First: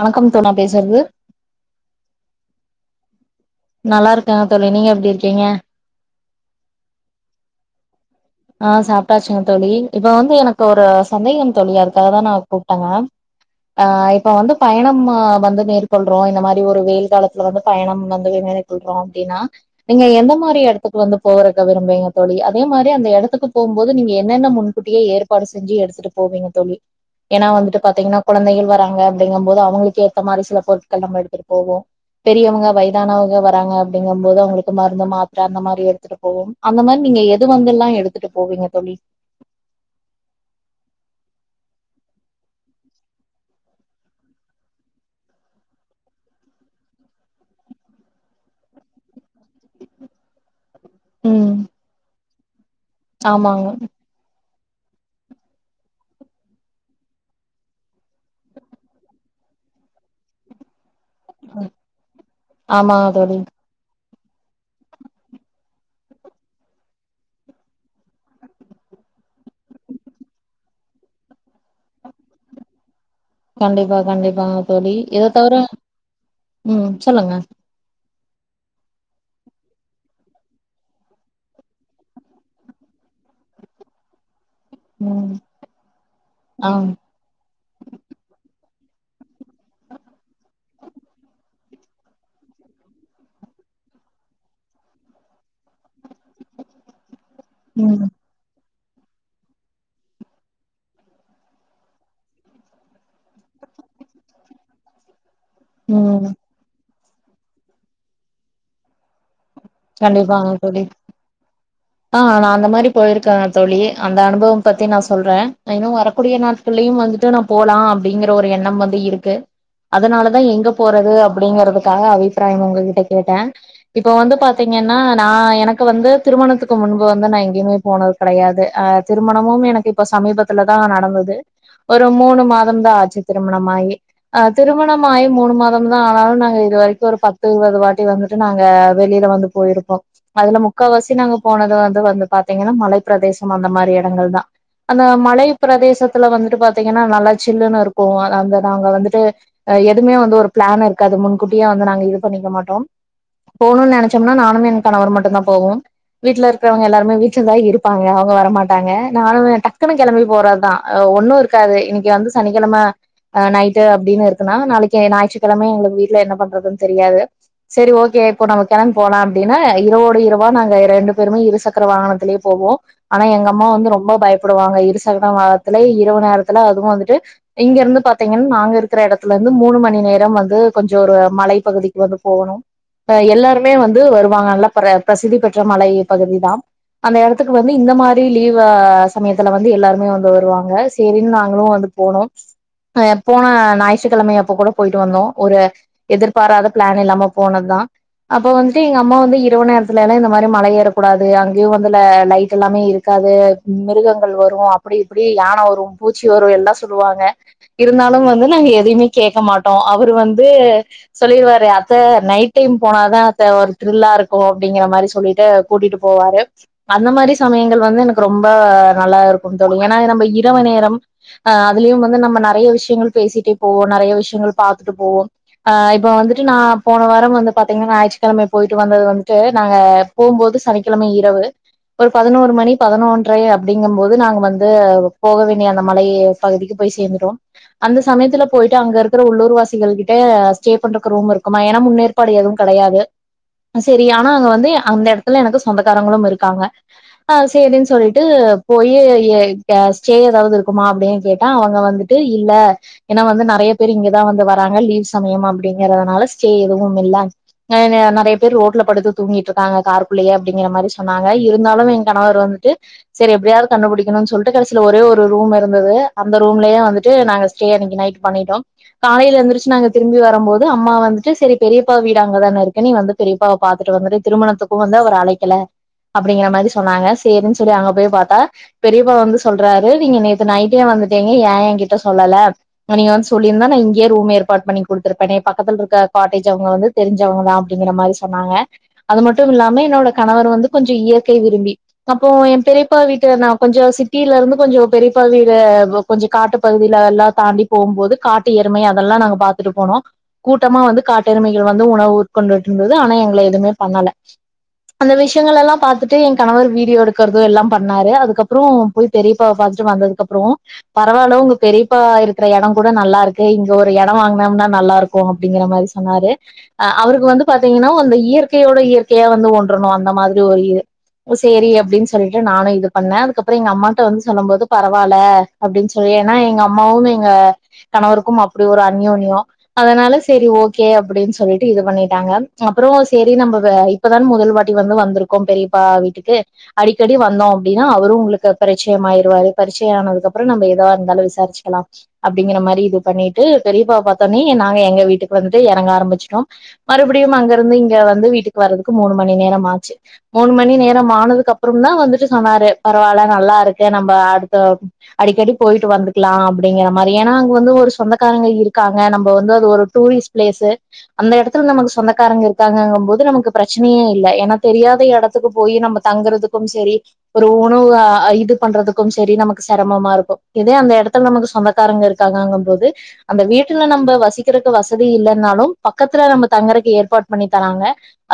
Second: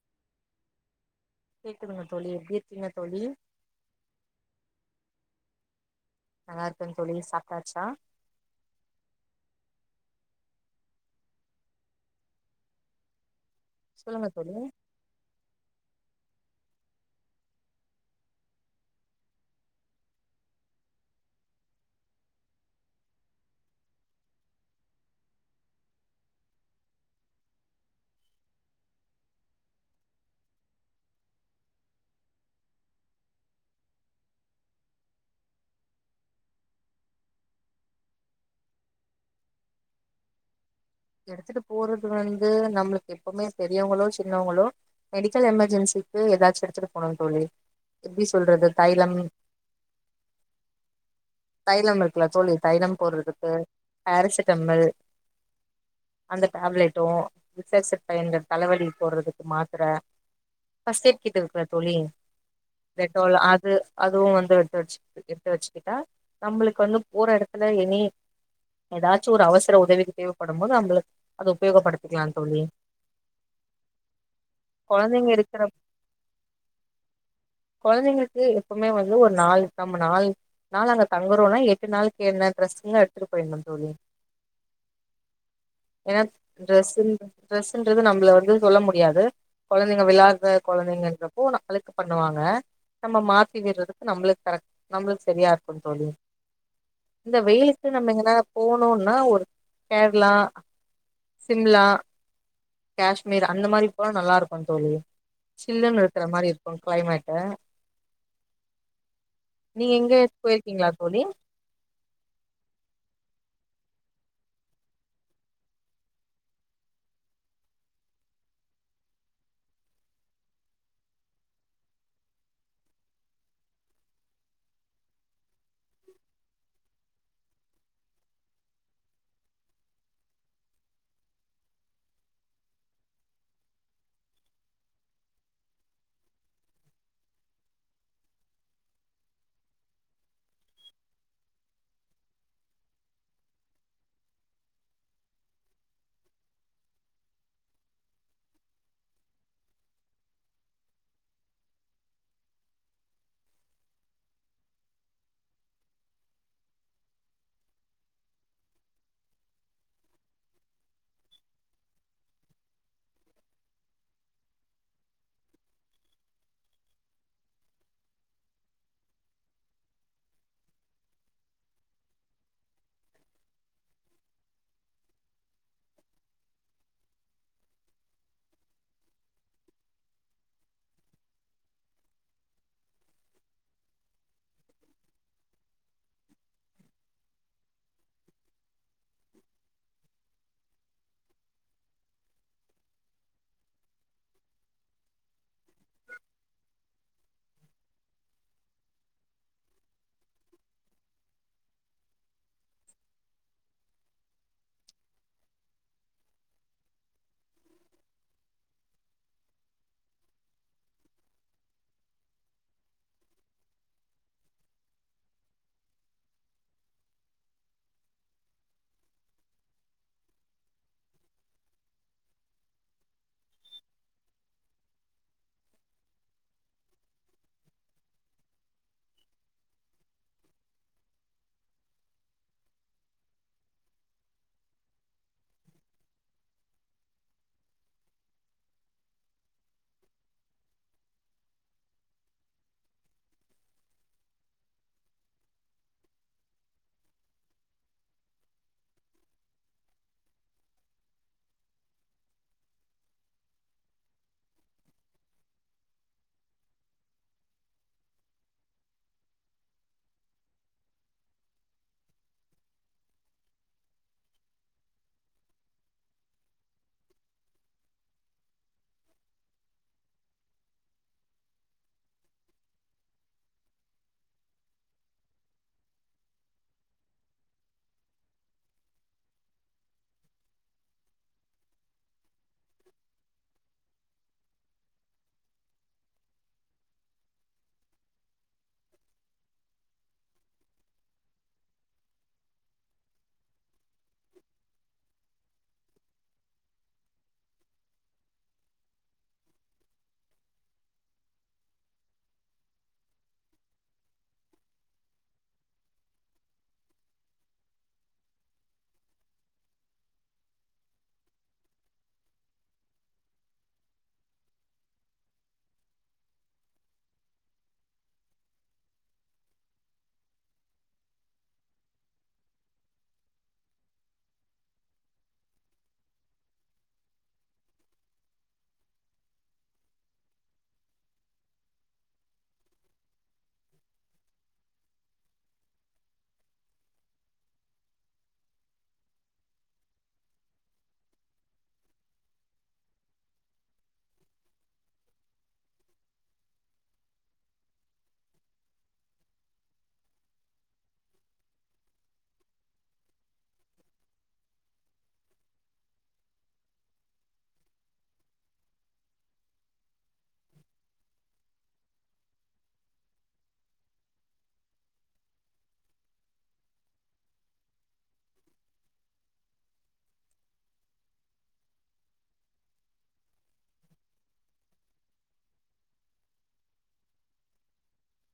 வணக்கம்தோ நா பேசுறது கேக்குதுங்க தோழி எப்டி இருக்கீங்க தோழி ஏங்க நல்லா இருக்கே தோழி சாப்ட்டாச்சா ஆ சாப்ட்டாச்சுங்க தோழி இப்ப வந்து எனக்கு ஒரு சந்தேகம் தோழி அதுக்காகதா நா கூப்ட்டேங்க ஆ சொல்லுங்க இப்ப வந்து தோழி பயணம் ஆ வந்து மேற்கொள்றோ இந்த மாரி ஒரு வெயில் காலத்துல வந்து பயணம் வந்து மேற்கொள்றோ அப்டின்னா நீங்க எந்த மாரி எடுத்துட்டு வந்து போகறதுக்கு விரும்புவேங்க தோழி அதே மாரி அந்த இடத் துக்கு போம்போது நீங்க என்னென்ன முன்கூட்டியே ஏற்பாடு செஞ்சி எடுத்துட்டு போவீங்க தோழி ஏன்னா வந்துட்டு பாத்தீங்கன்னா குழந்தைகள் வர்றாங்க அப்டிங்கும் போது அவுங்களுக்கு ஏத்த மாரி சில பொருட்கள் நம்ம எடுத்துட்டு போவோ பெரியவங்க வயதானவங்க வர்றாங்க அப்டிங்கும் போது அவுங்களுக்கு மருந்து மாத்ர அந்த மாரி எடுத்துட்டு போவோம் அந்த மாரி நீங் க எது வந்தெல்லா எடுத்துட்டு போவீங்க தோழி எடுத்துட்டு போறது வந்து நம்மளுக்கு எப்பவுமே பெரியவங்களோ சின்னவங்களோ மெடிக்கல் எமெர்ஜென்சிக்கு ஏதாச்சு எடுத்துட்டு போணு தோழி எப்டி சொல்றது தைலம் ம் தைலம் இருக்குல்ல தோழி தைலம் போடுறதுக்கு ஆமாங்க பேராசிட்டமல் அந்த tablet Vicks Action five hundred தலவலிக்கு போடுறதுக்கு மாத்ர ஃபர்ஸ்ட் எய்ட் கிட் இருக்குல்ல தோழி ஆமா டெட்டால் தோழி அது அதுவு வந்து எடுத்து வச்சி எடுத்து வச்சசிகிட்டா நம்மளுக்கு வந்து போற எடத்துல எனி ஏதாச்சு ஒரு அவசர உதவிக்கு தேவப்படும்போது நம்மளுக்கு அது உபயோகப்படுத்திக்கிலா தோழி கண்டிப்பா கண்டிப்பாங்க தோழி கொழந்தைங்க இத இருக்கிற தவர ம் சொல்லுங்க இது எப்பவுமே வந்து ஒரு நாள் டம் நாள் நாள் அங்க தங்குறோன்னா எட்டு நாளுக்கு என்ன டிரஸ்ஸுங்க எடுத்துட்டு போய்டணு தோழி ம் என்ன ஆ டிரெஸ்ன் ட்ரெஸ்ன்றது நம்பள வந்து சொல்ல முடியாது கொழந்தைங்க விளாட்ற கொழந்தைங்கன்றப்போ அழுக்கு பண்ணுவாங்க நம்ம மாத்தி விடுறதுக்கு நம்மளுக்கு கரெக்ட் நம்மளுக்கு சரியா இருக்கு தோழி இந்த வெயிலுக்கு ம் நம்ம எங்கன்னா போனுன்னா ஒரு கேரளா சிம்லா கேஷ்மீர் அந்த மாரி போனா நல்லா இருக்கு தோழி சில்லுன்னு இருக்கிற ம் மாரி இருக்கு கிளைமேட்டு நீங்க எங்க கண்டிப்பாங்க போயிருக்கீங்களா தோழி ஆ நா அந்த மாரி பொயிருக் கே தோழி அந்த அனுபவம் பத்தி நா சொல்றே இன்னு வரக்கூடிய நாட்களயு வந்துட்டு நா போலா அப்டி ங்கிற ஒரு எண்ணம் வந்து இருக்கு அதனாலதா எங்க போறது அப்டிங்கறதுக்காக அபிப்பிராயம் உங்ககிட்ட கேட்டே இப்ப வந்து பா த்தீங்கன்னா நா எனக்கு வந்து திருமணத்துக்கு முன்பு வந்து நா எங்கேயுமே போனது கெடையாது திருமணமும் எனக்கு இப்ப சமீபத்துல தா நடந்தது ஒரு மூனு மாதம் தா ஆச்சி திருமணமாயி அ திருமணமாயி மூனு மாதம் தா ஆனாலு நாங்க இதுவரைக்கு ஒரு பத்து இருவது வாட்டி வந்துட்டு நாங்க வெளியில வந்து பொயிருப்போ அதுல முக்கா வாசி நாங்க போனது வந்து வந்து பாத்தீங்கன்னா மலை பிரதேசம் அந்த மாரி எடங்கள் தா அந்த மலை பிரதேசத்துல வந்துட்டு பாத்தீங்கன்னா நல்லா சில்லுன்னு இருக்கு அங்க நாங்க வந்துட்டு எதுமே வந்து ஒரு பிளான் இருக்காது முன்கூட்டியே வந்து நாங்க இது பண்ணிக்க மாட்டோம் போணுனு நென ச்சமனா நானும் என கணவர் மட்டும் தா போவோம் வீட்டுல இருக்கிறவங்க எல்லாருமே வீட்லதா இருப்பாங்க அவங்க வரமாட்டாங்க நானு டக்குனு கெளம்பி போறதுதா ஒன்னு இருக்காது இன்னிக்கு வந்து சனிக்கெழம அ நைட்டு அப்டின்னு இருக்குன்னா நாளைக்கு ஞாயிற்றுக்கிழமை எங்ளுக்கு வீட்ல என்ன பண்றதுன் தெரியாது செரி ஓகே இப்போ நம்ப கெளம்பி போலா அப்டின்னா இருரவோடு இரவா நாங்க ரெண்டு பேருமே இருசக்கர வாகனத்துலயே போவோ ஆனா எங்க அம்மா வந்து ரொம்ப பயப்படுவாங்க இருசக்கர வாகனத்துல இரவு நேரத்துல அதுவு வந்துட்டு இங்க இருந்து பாத்தீங்கன்னா நாங்க இருக்கிற எடத்துல இருந்து மூனு மணி நேரம் வந்து கொஞ்சோ ஒரு மலைப்பகுதிக்கு வந்து போகணு எல்லா ருமே வந்து வருவாங்க நல்லா பிரசித்தி பெற்ற மலை பகுதிதா அந்த எடத்துக்கு வந்து இந்த மாரி லீவ சமயத்துல வந்து எல்லாருமே வந்து வருவாங்க சேரின்னு நாங்களு வந்து போனோம் அ போன ஞாயிற்றுக்கிழமை அப்ப கூட பொயிட்டு வந்தோ ஒரு எதிர்பாராத பிளான் இல்லாம போனதுதா அப்போ வந்துட்டு எங்க அம்மா வந்து இரவு நேரத்துலலா இந்த மாரி மல ஏறக்கூடாது அங்கயு வந்து ல லைட் எல்லாமே இருக்காது மிருகங்கள் வரு அப்டி இப்டி யான வரு பூச்சி வரு எல்லா சொல்லுவாங்க இருந்தாலும் வந்து நாங்க எதையுமே கேக்க மாட்டோ அவுரு வந்து சொல்லிருவாரு அத்த நைட் டைம் போனா தா அத்த ஒரு த்ரில்லா இருக்கு அப்டிங்கிற மாரி சொல்லிட்டு கூட்டிட்டு போவாரு அந்த மாரி சமயங்கள் வந்து எனக்கு ரொம்ப நல்லா இருக்கும் தோழி ஏனா நம்ப இரவு நேரம் அதுலியும் வந்து நம்ப நெறைய விஷயங்கள் பேசிட்டே போவோ நெறைய விஷயங்கள் பாத்துட்டு போவோம் இப்ப வந்துட்டு நா போன வாரம் வந்து பாத் ப்த்தீங்கன்னா ஞாயிற்றுக்கிழமை பொயிட்டு வந்தது வந்துட்டு நாங்க போம்போது சனிக்கிழமை இரவு ஒரு பதனோரு மணி பதனொன்றை அப்டிங்கும் போது நாங்க வந்து போக வேண்டிய அந்த மலை பகுதிக்கு போய் சேந்துட்டோ அந்த சமயத்துல பொயிட்டு அங்க இருக்குற உள்ளூர்வாசிகள் கிட்ட ஸ்டே பண்றக்கு ரூம் இருக்குமா ஏனா முன்னேற்பாடு எதுவு கெடையாது செரி ஆனா அங்க வந்து அந்த எடத்துல எனக்கு சொந்தக்காரங்களும் இருக்காங்க ஆ சேரின் சொல்ட்டு போயி ஸ்டே எதாவது இருக்குமா அப்டின்னு கேட்டா அவங்க வந்துட்டு இல்ல ஏனா வந்து நெறையா பேர் இங்கதா வந்து வராங்க லீவ் சமயம் அப்டிங்கறதுனால ஸ்டே எதுவும் இல்ல நெறையா பேரு ரோட்ல படுத்து தூங்கிட்ருக்காங்க காரு குள்ளயே அப்டிங்கிற மாரி சொன்னாங்க இருந்தாலும் ஏ கணவர் வந்துட்டு சரி எப்டியாவது கண்டுபுடிக்கணுன் சொல்ட்டு கடைசில ஒரே ஒரு ரூம் இருந்தது அந்த ரூம்லயே வந்துட்டு நாங்க ஸ்டே அன்னைக்கு நைட் பண்ணிட்டோம் காலைல எந்துருந்துச்சி நாங்க திரும்பி வரம்போது அம்மா வந்துட்டு செரி பெரியப்பா வீ டு அங்கதானே இருக்க நீ வந்து பெரியப்பாவ பாத்துட்டு வந்துரு திருமணத்துக்கும் வந்து அவர அழைக்கல அப்டிங்கிற மாரி சொன்னாங்க சேரின்னு சொல்லி அங்க போய் பாத்தா பெரியப்பா வந்து சொல்றாரு நீங்க நேத்து நைட்டே வந்துட்டீங்க ஏ ஏகிட்ட சொல்லல நீங்க வந்து சொல்லிருந்தா நா இங்கே ரூம் ஏற்பாடு பண்ணி குடுத்துருப்பனே பக்கத்துல இருக்க காட்டேஜ் அவங்க வந்து தெரிஞ்சவங்க தா அப்டிங்கற மாரி சொன்னாங்க அது மட்டும் இல்லாமே என்னோட கணவர் வந்து கொஞ்சோ இயற்கை விரும்பி அப்போ ஏ பெரியப்பா வீட்டு நா கொஞ்சோ சிட்டில இருந்து கொஞ்சோ பெரியப்பா வீடு கொஞ்சோ காட்டு பகுதியில எல்லா தாண்டி போம்போது காட்டு எருமை அதெல்லா நாங்க பாத்துட்டு போனோ கூட்டமா வந்து காட்டு எருமை வந்து உணவு உ்கொண்டுட்ருந்தது ஆனா எங்கள எதுமே பண்ணல அந்த விஷயங்கள்லலா பாத்துட்டு ஏ கணவர் வீடியோ எடுக்கறது எல்லா பண்ணாரு அதுக்கப்றோ போய் பெரியப்பா பாத் துட்டு வந்ததுக்கு அப்றோ பரவால ஒங்க பெரியப்பா இருக்ற எடோ கூட நல்லா இருக்கு இங்க ஒரு எடம் வாங்னோம்னா நல்லாருக்கு அப்டிங்கற மாரி சொன்னாரு அ அவருக்கு வந்து பாத்தீங்ன்னா அந்த இயற்கையோட இயற்கையா வந்து ஒன்றனு அந்த மாதிரி ஒரு இது சேரி அப்டின் சொல்ட்டு நானு இது பண்ணெ அதுக்கப்றொ எங்க அம்மாட்ட வந்து சொல்லும் போதும் பரவால்ல அப்டின் சொல்லி ஏனா எங்க அம்மாவு எங்க கணவருக்கும் அப்டி ஒரு அந்நூன்யோ அதனால செரி ஓகே அப்டின் சொ சொல்லிட்டு இது பண்ணிட்டாங்க அப்பறோ செரி நம்ம வ இப்பதான் முதல் வாட்டி வந்து வந்திருக்கோம் பெரியப்பா வீட்டுக்கு அடிக்கடி வந்தோ அப்டினா அவரு உங்ளுக்கு பரிச்சயமாயிருவாரு பரிச்சயோ ஆனதுகப்றோ நம்ம எதா இருந்தாலு விச சாருசுக்கலா அப்டிங்ற மாரி இது பண்ணிட்டு பெரியப்பா பாத்தோட்னே நாங்க எங்க வீட்டுக்கு வந்துட்டு எறங்க ஆரம்பிச்சு டோம் மறுபடியு அங்க இருந்து இங்க வந்து வீட்டுக்கு வர்றதுக்கு மூணு மணி நேரம் ஆச்சு மூணு மணி நேரமா மானதுக்கு அப்புறம் தா வந்துட்டு சொன்னாரு பரவால்ல நல்லா இருக்கு நம்ப அடுத்த அடிக்கடி போய்ட்டு வந்துக்லா அப்டிங்கிற மாரி ஏனா அங்க வந்து ஒரு சொந்தகாரங்க இருகாங்க நம்ப வந்து அது ஒரு டூரிஸ்ட் பிளேஸூ அந்த எடத்துல நமக்கு சொந்தகாரங்க இருக்காங்கும் போது நமக்கு பிரச்சனையே இல்ல ஏனா தெரியாத எடத்துக்கு போய் நம்ம த தங்குறத்துக்கும் செரி ஒரு உணவு அ இது பண்றதுக்கும் செரி நமக்கு செரமமா இருக்கு இதே அந்த எடத்த நமக்கு சொந்தகாரங்க இருக்காங்கும் போது அந்த வீட்டுல நம்ப வசிக்கிறதுக்கு வசதி இல்லன்னாலும் பக்கத்துல நம்ம தங்குறதுக்கு ஏற்பாடு பண்ணி தராங்க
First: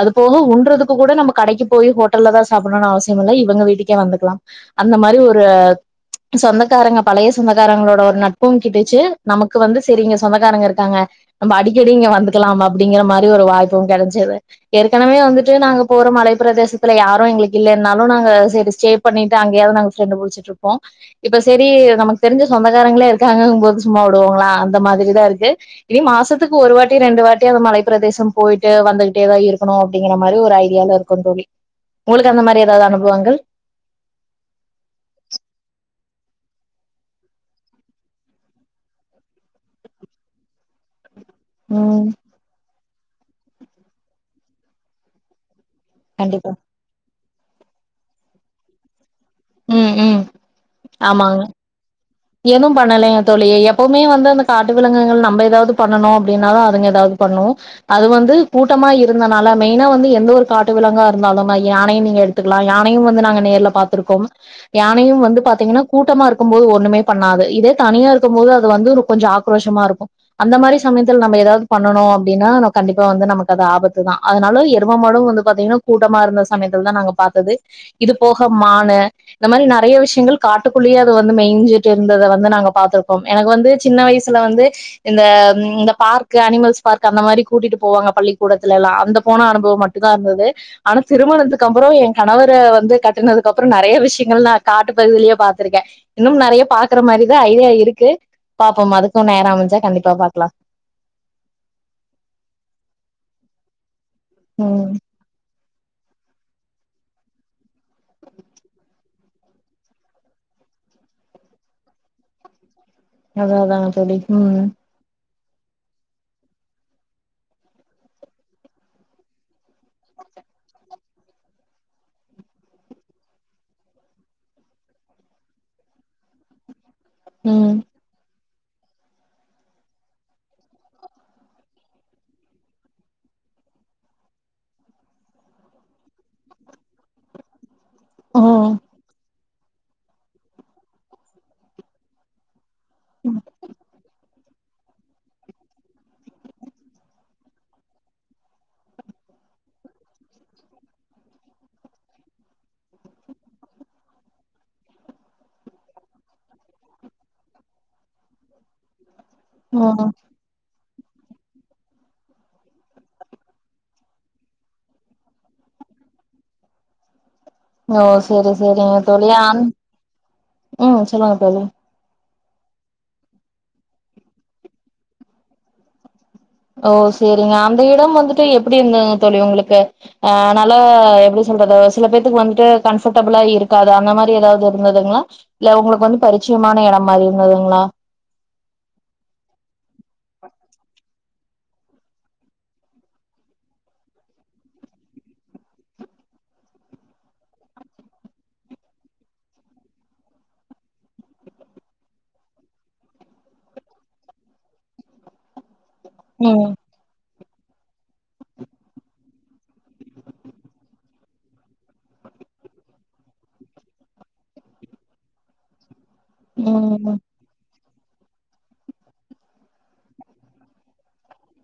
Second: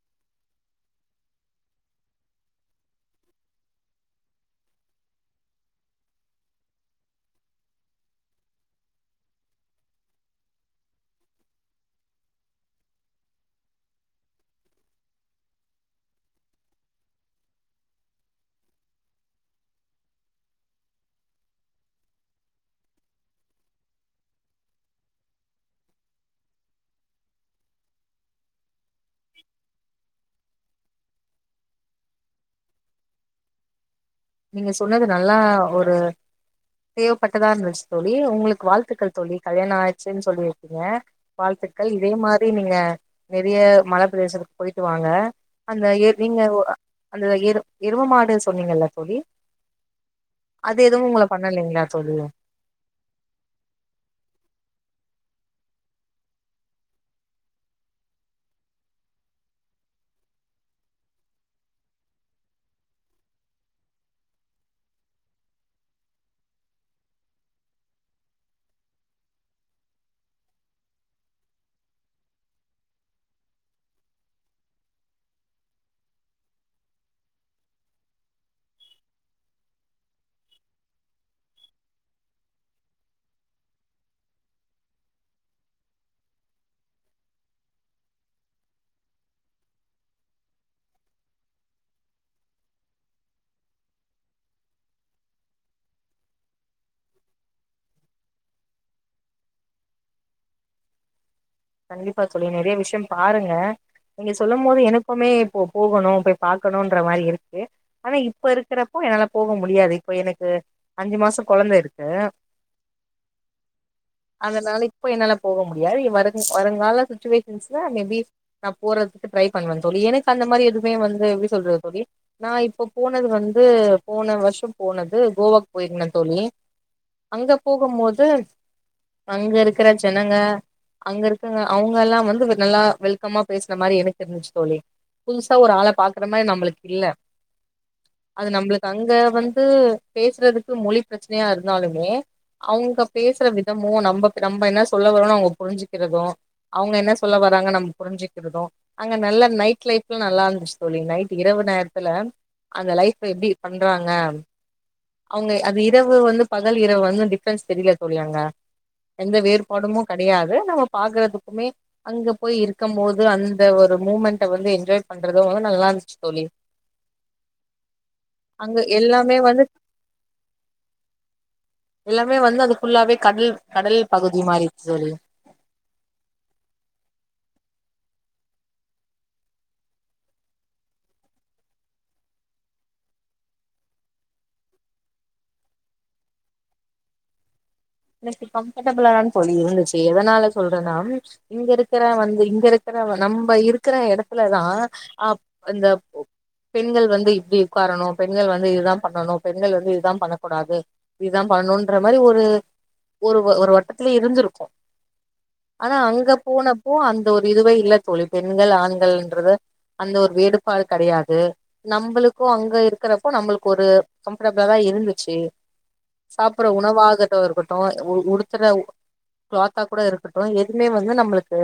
அது போக உண்றதுக்கு கூட நம்ம கடைக்கு போய் ஹோட்டல்ல தா சா சாப்டணுனு அவசியம் இல்லை இவங்க வீட்டுக்கே வந்துக்லா அந்த மாரி ஒரு சொந்தகாரங்க பழைய சொந்தகாரங்ளோட ஒரு நட்பும் கிட்டுச்சு நமக்கு வந்து செரிங்க சொந்தகாரங்க இருகாங்க நம்ம அடிக்கடிங்க வந்து வந்துக்லாம் அப்டிங்கிற மாரி ஒரு வாய்ப்பும் கெடச்சது ஏற்கனவே வந்துட்டு நாங்க போற மலைப்பிரதேசத்துல யாரு எங்ளுக்கு இல்லனாலு நாங்க செரி ஸ்டே பண்ணிட்டு அங்கேயாவது நாங்க ட்ரிப் முடுச்சுட்ருப்போ இப்ப செரி நமக்கு தெருஞ் ருஞ்ச சொந்தகாரங்ளே இருக்காங்கங்கும் போது சும்மா விடுவோங்களா அந்த மாதிரி தா இருக்கு இனி மாசத்துக்கு ஒரு வாட் டி ரெண்டு வாட்டி அது மலைப்பிரதேசம் போயிட்டு வந்துகிட்டேதா இருக்கனு அப்டிங்கிற மா மாரி ஒரு ஐடியால இருக்கோ தோழி உங்களுக்கு அந்த மாரி எதாவது அனுபவங்கள் நீங்க சொன்னது நல்லா ஒரு தேவபட்டதா இருந்துச்சு தோழி உங்களுக்கு வாழ்த்துக்கள் தோழி கல்யாண ஆய்டுச்சுன் சொல்லிருகீங்க வாழ்த்துக்கள் ம் இதே மாரி நீங்க நெறைய மலபிரதேசத்துக்கு போய்ட்டு வாங்க அந்த ஏர் நீங்க கண்டிப்பா ஓ அ அந்த எரு எருமமாடு சொன்னீங்கல்ல தோழி ம் ம் அது எதுவும் ஒங்கள பண்ணலைங்ளா தோழி ஏதூ பண்ணலைங் தோழி எப்பவுமே வந்து அந்த காட்டு விலங்குகள் நம்ம எதாவது பண்ணணு அப்டின்னாலு அதுங்க எதாவது பண்ணு உம் அது வந்து கூட்டமா இருந்தனால மெயினா வந்து எந்த ஒரு காட்டு விலங்கா இருந்தாலும்னா யானையும் நீங்க எடுத்து [unintelligible] ல்லா யானையு வந்து நாங்க நேர்ல பாத்துருக்கோம் யானையு வந்து பாத்தீங்கனா கூட்டமா இருக்கும் போது ஒண்ணுமே பண்ணாது இதே தனியா இருக்கும் போது அது வந்து கொஞ்சொ ஆக்ரோஷமா இருக்கு அந்த மாரி சமயத்தில் நம்ம எதாவது பண்ணனு அப்டின்னா கண்டிப்பா வந்து நமக்கு அது ஆபத்து தா அதுனால எரும மாடும் வந்து பாத்தீங்கனா கூட்டமா இருந்த சமயத்தில் தா நாங்க இப்ப பாத்தது இது போக மானு இந்த மாரி நெறைய விஷ்யங்கள் காட்டுகுள்ளேயே அது வந்து மெய்ஞ்சு இருந்தத வந்து நாங்க பாத்துருக்கோ எனக்கு வந்து சின்ன வயசுல வந்து இந்த பார்க்கு அனிமல்ஸ் பார்க் அந்த மாரி கூட்டிட்டு போவாங்க பள்ளிக்கூடத்துல எல்லா அங்க போன அனுபவம் மட்டு தா இருந்தது ஆனா திருமணத்துக்கு அப்பறோ ஏ கணவர வந்து கட்டினதுக்கு அப்றோ நெறைய விஷ்யங்கள் நா காட்டு பகுதியிலயே பாத்துருக்கே இன்னும் நெறைய பாக்குற மாரிதா ஐடியா இருக்கு பாப்போம் அதுக்கும் நேர அமஞ்சா கண்டிப்பா பாக்லா கண்டிப்பா தோழி நெறைய விஷ்யோம் பாருங்க நீங்க சொல்லும் போது ம் எனக்குமே இப்போ போகணு இப்ப பாக்கனுன்ற மாரி இருக்கு ஆனா இப்ப இருக்றப்போ என்னால போக முடியாது இப்ப எனக்கு அஞ்சு மாச கொழந்த இருக்கு அதான் அதாங்க தோழி ம் அதனால இப்ப என்னால போவ முடியாது இ வரு வருங்கால சுச்சுவேஷன்சு மேபி நா போறதுக்கு ட்ரை பண்ணுவே தோழி எனக்கு அந்த மாரி எதுவுமே வந்து எப்டி சொல்றது தோழி நா இப்போ போனது வந்து போன வர்ஷோ போனது கோவாக்கு போயிருந்த தோழி ஏ அங்க ம் போகும்போது அங்க இருக்ற ஜனங்க அங்க இருக்கங்க அவுங்கலா வந்து நல்லா வெல்கமா பேசுன மாரி எனக்கு இருந்துச்சு தோழி புதுசா ஒரு ஆள பாக்குர மாரி நம்ளுக்கு இல்ல ஓ அது நம்ளுக்கு அங்க வந்து பேசுறதுக்கு மொழி பிரச்சனையா இருந்தாலுமே அவுங்க பேசுற விதமோ நம்ப நம்ப என்ன சொல்ல வரோனு அவங்க புருஞ்சு குறது அவுங்க என்ன சொல்லவறாங்க நம்ளுக்கு புருஞ்சுக்கிறது அங்க நல்லா நைட் லைஃப்ல நல்லா இருந்துச்சு தோழி நைட் இரவு நேரத்துல அந்த லைஃப் எப்டி பண்றாங்க அவுங்க அது இரவு வந்து பகல் இரவு வந்து டிஃப்ரென்ஸ் தெரியல தோழி அங்க எந்த ஓ வேறுபாடுமு கெடையாது நம்ம பாக்கரதுக்குமே அங்க போய் இருக்கம் மோது அந்த ஒரு மூமெண்ட்ட வந்து என்ஜாய் பண்ரது நல்லா ச்சு தோலி ஓ செரி செரிங்க தோழி ஆ வந்து உம் சொல்லுங்க தோழி ம வந்து அதுஃபுள்ளாவே கடல் கடல் பகுதி மாறிருக்கு தோழி ஓ செரிங்க அந்த இடம் வந்துட்டு எப்படி இருந்ததுங்க தோழி உங்களுக்கு அ நல்லா எப்படி சோ து சில பேத்துக்கு வந்துட்டு கம்பர்ட்டபுளா இருக்காது அந்த மாரி ஏதாது இருந்ததுங்களா இல்ல உங்களுக்கு வந்து பரீசு யமான எடமான இருந்ததுங்களா எனக்கு கம்பர்டபிளாதாங் தோழி இருந்துச்சு எதனால சொல்றன்னா இங்க இருக்குற வந்து இங்க இருக்குற நம்ப இருக்குற எடத்துலதா அ இந்த பெண்கள் வந்து இப்படி உட்காரணும் பெண்கள் வந்து இதுதா பண்ணணும் பெண்கள் வந்து இதுதா பண்ணக்கூடாது இதுதா பண்ணுன்ற மாரி ஒரு ஒரு ஒரு வட்டத்துலயே இருந்திருக்கு ஆனா அங்க ம் போனப்போ அந் த ஒரு இதுவே இல்ல தோழி பெண்கள் ஆண்கள்ன்றத அந்த ஒரு வேறுபாடு கெடையாது நம்பளு துகு அங்க இருக்குறப்போ நம்மளுக்கு ஒரு கம்பர்டபிளா தா இருந்துச்சு சாப்புற ம் உணவாகட்டு இருகட் டு உடுத்துர கிளாத்தா கூட இருக்கட்டு எதுவுமே வந்து நம்மளுக்கு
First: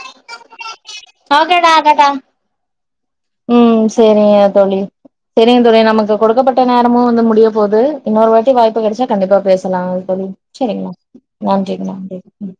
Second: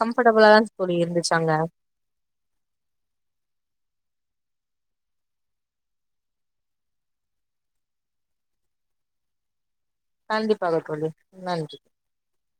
கம்பர்டபிளாதா தோழி இருந்துச்சு அங்க உம் செரிங்க தோழி செரிங்க தோழி நமக்கு கொடுக்கப்பட்ட நேரமும் வந்து முடிய போது இன்னொரு வாட்டி வாய்ப்பு கடச்சா கண்டிப்பா பேசு சலா தோழி கண்டிப்பாக சரிங்களா தோழி நன்றிங் நன்றி ம்